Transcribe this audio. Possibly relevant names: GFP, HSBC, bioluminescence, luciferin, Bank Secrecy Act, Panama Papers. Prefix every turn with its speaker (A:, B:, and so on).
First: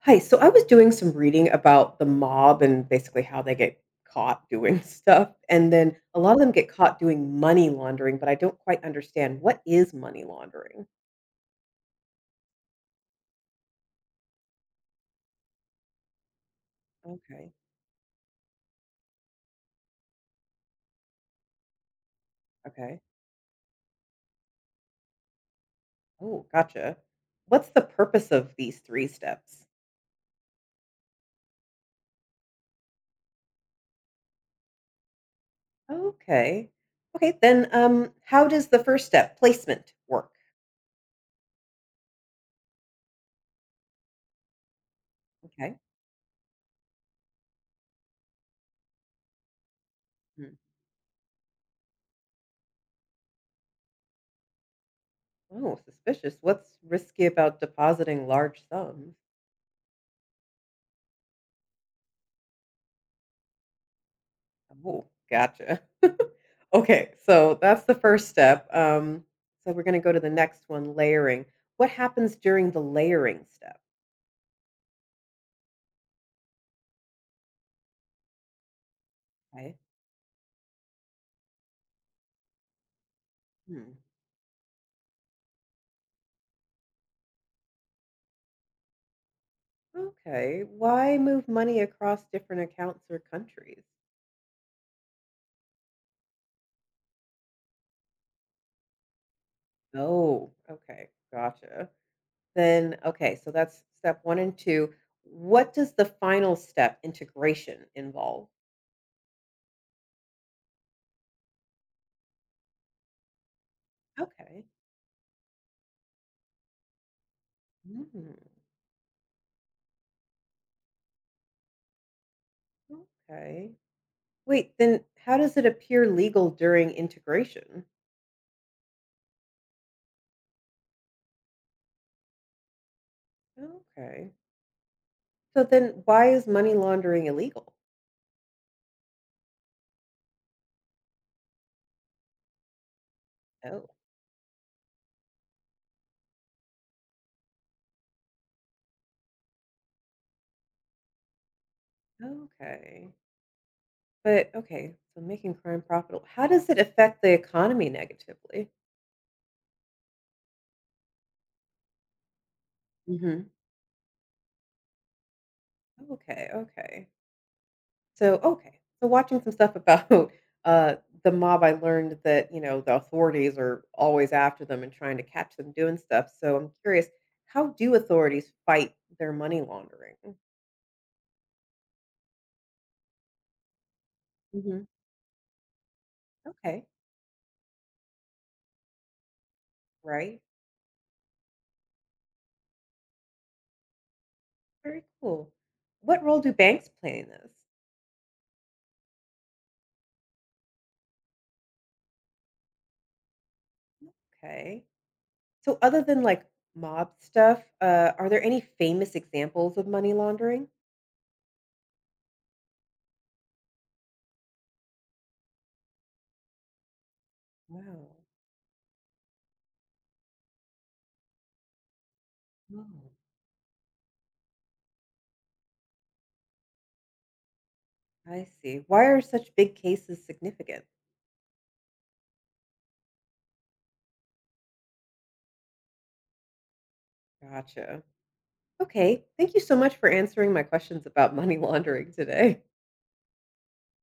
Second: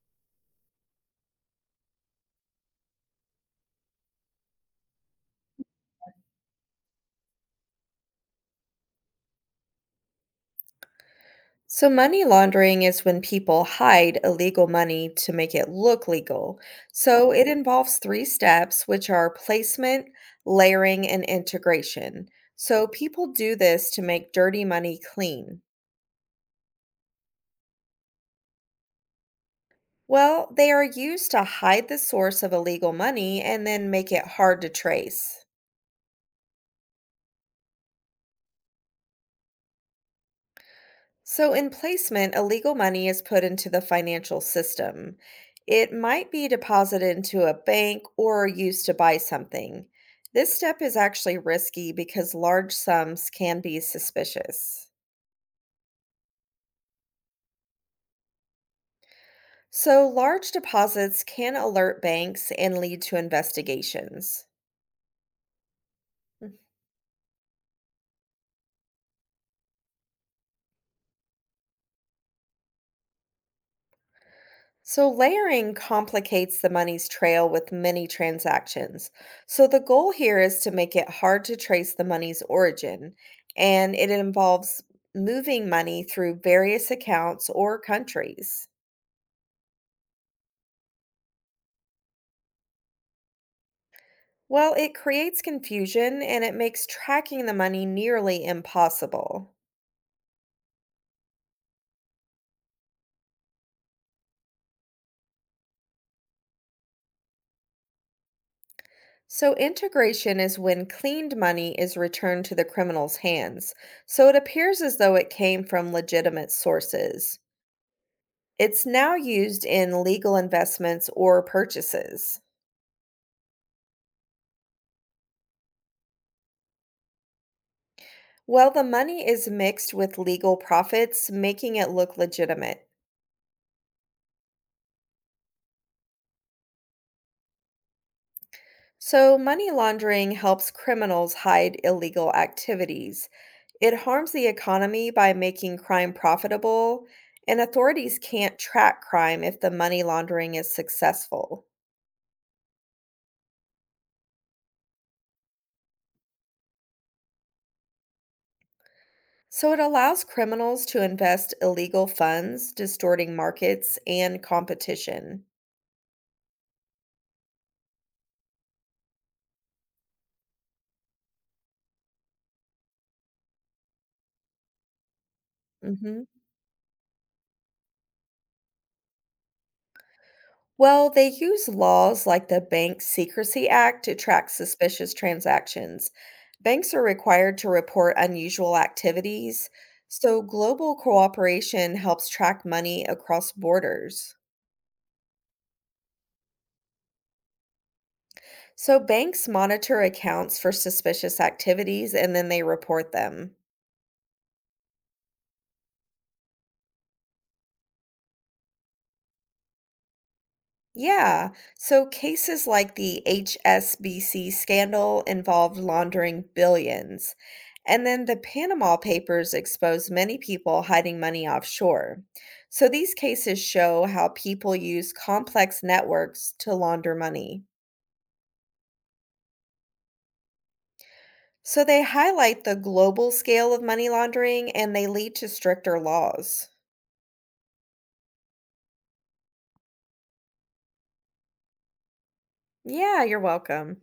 A: Hi. So I was doing some reading about the mob and basically how they get caught doing stuff. And then a lot of them get caught doing money laundering, but I don't quite understand, what is money laundering?
B: So, money laundering is when people hide illegal money to make it look legal. So, it
A: Okay.
B: involves three steps, which are placement, layering, and integration. So,
A: Okay.
B: people do this to make dirty money clean.
A: Oh, gotcha. What's the purpose of these three steps?
B: Well, they are used to hide the source of illegal money and then make it hard to trace.
A: Okay. Okay, then how does the first step, placement, work?
B: So, in placement, illegal money is put into the financial system.
A: Okay.
B: It might be deposited into a bank or used to buy something. This
A: Hmm.
B: step is actually risky because large sums can be suspicious.
A: Oh, suspicious. What's risky about depositing large sums?
B: So, large deposits can alert banks and lead to investigations.
A: Oh, gotcha. Okay, so that's the first step. So we're gonna go to the next one, layering. What happens during the layering step?
B: So, layering complicates the money's trail with many transactions. So,
A: Okay.
B: the goal here is to make it hard to trace the money's origin, and
A: Hmm.
B: it involves moving money through various accounts or countries.
A: Okay. Why move money across different accounts or countries?
B: Well, it creates confusion and it makes tracking the money nearly impossible.
A: Oh, okay. Gotcha. Then, okay, so that's step one and two. What does the final step, integration, involve?
B: So, integration is when cleaned money is returned to the criminal's hands. So, it
A: Okay.
B: appears as though it came from legitimate sources.
A: Hmm.
B: It's now used in legal investments or purchases.
A: Okay. Wait, then how does it appear legal during integration?
B: Well, the money is mixed with legal profits, making it look legitimate.
A: Okay. So then why is money laundering illegal?
B: So, money laundering helps criminals hide illegal activities.
A: Oh,
B: It harms the economy by making crime profitable, and authorities can't track crime if the money laundering is successful.
A: okay. But okay, so making crime profitable. How does it affect the economy negatively?
B: So, it allows criminals to invest illegal funds, distorting
A: Hmm.
B: markets and competition.
A: Okay, okay. So okay. So watching some stuff about uh the mob, I learned that, the authorities are always after them and trying to catch them doing
B: Mhm.
A: stuff. So I'm curious, how do authorities fight their money laundering?
B: Well, they use laws like the Bank Secrecy Act to track
A: Hmm.
B: suspicious transactions.
A: Okay,
B: Banks are required to report unusual activities, so
A: right.
B: global cooperation helps track money across borders.
A: Very cool. What role do banks play in this?
B: So banks monitor accounts for suspicious activities and then they report them.
A: Okay. So other than like mob stuff, are there any famous examples of money laundering?
B: Yeah. So cases like the HSBC scandal involved laundering billions. And
A: Wow.
B: then the Panama Papers exposed many people hiding money offshore.
A: Oh.
B: So these cases show how people use complex networks to launder money.
A: I see. Why are such big cases significant?
B: So they highlight the global scale of money laundering and they lead to stricter laws.
A: Gotcha. Okay. Thank you so much for answering my questions about money laundering today.
B: Yeah, you're welcome.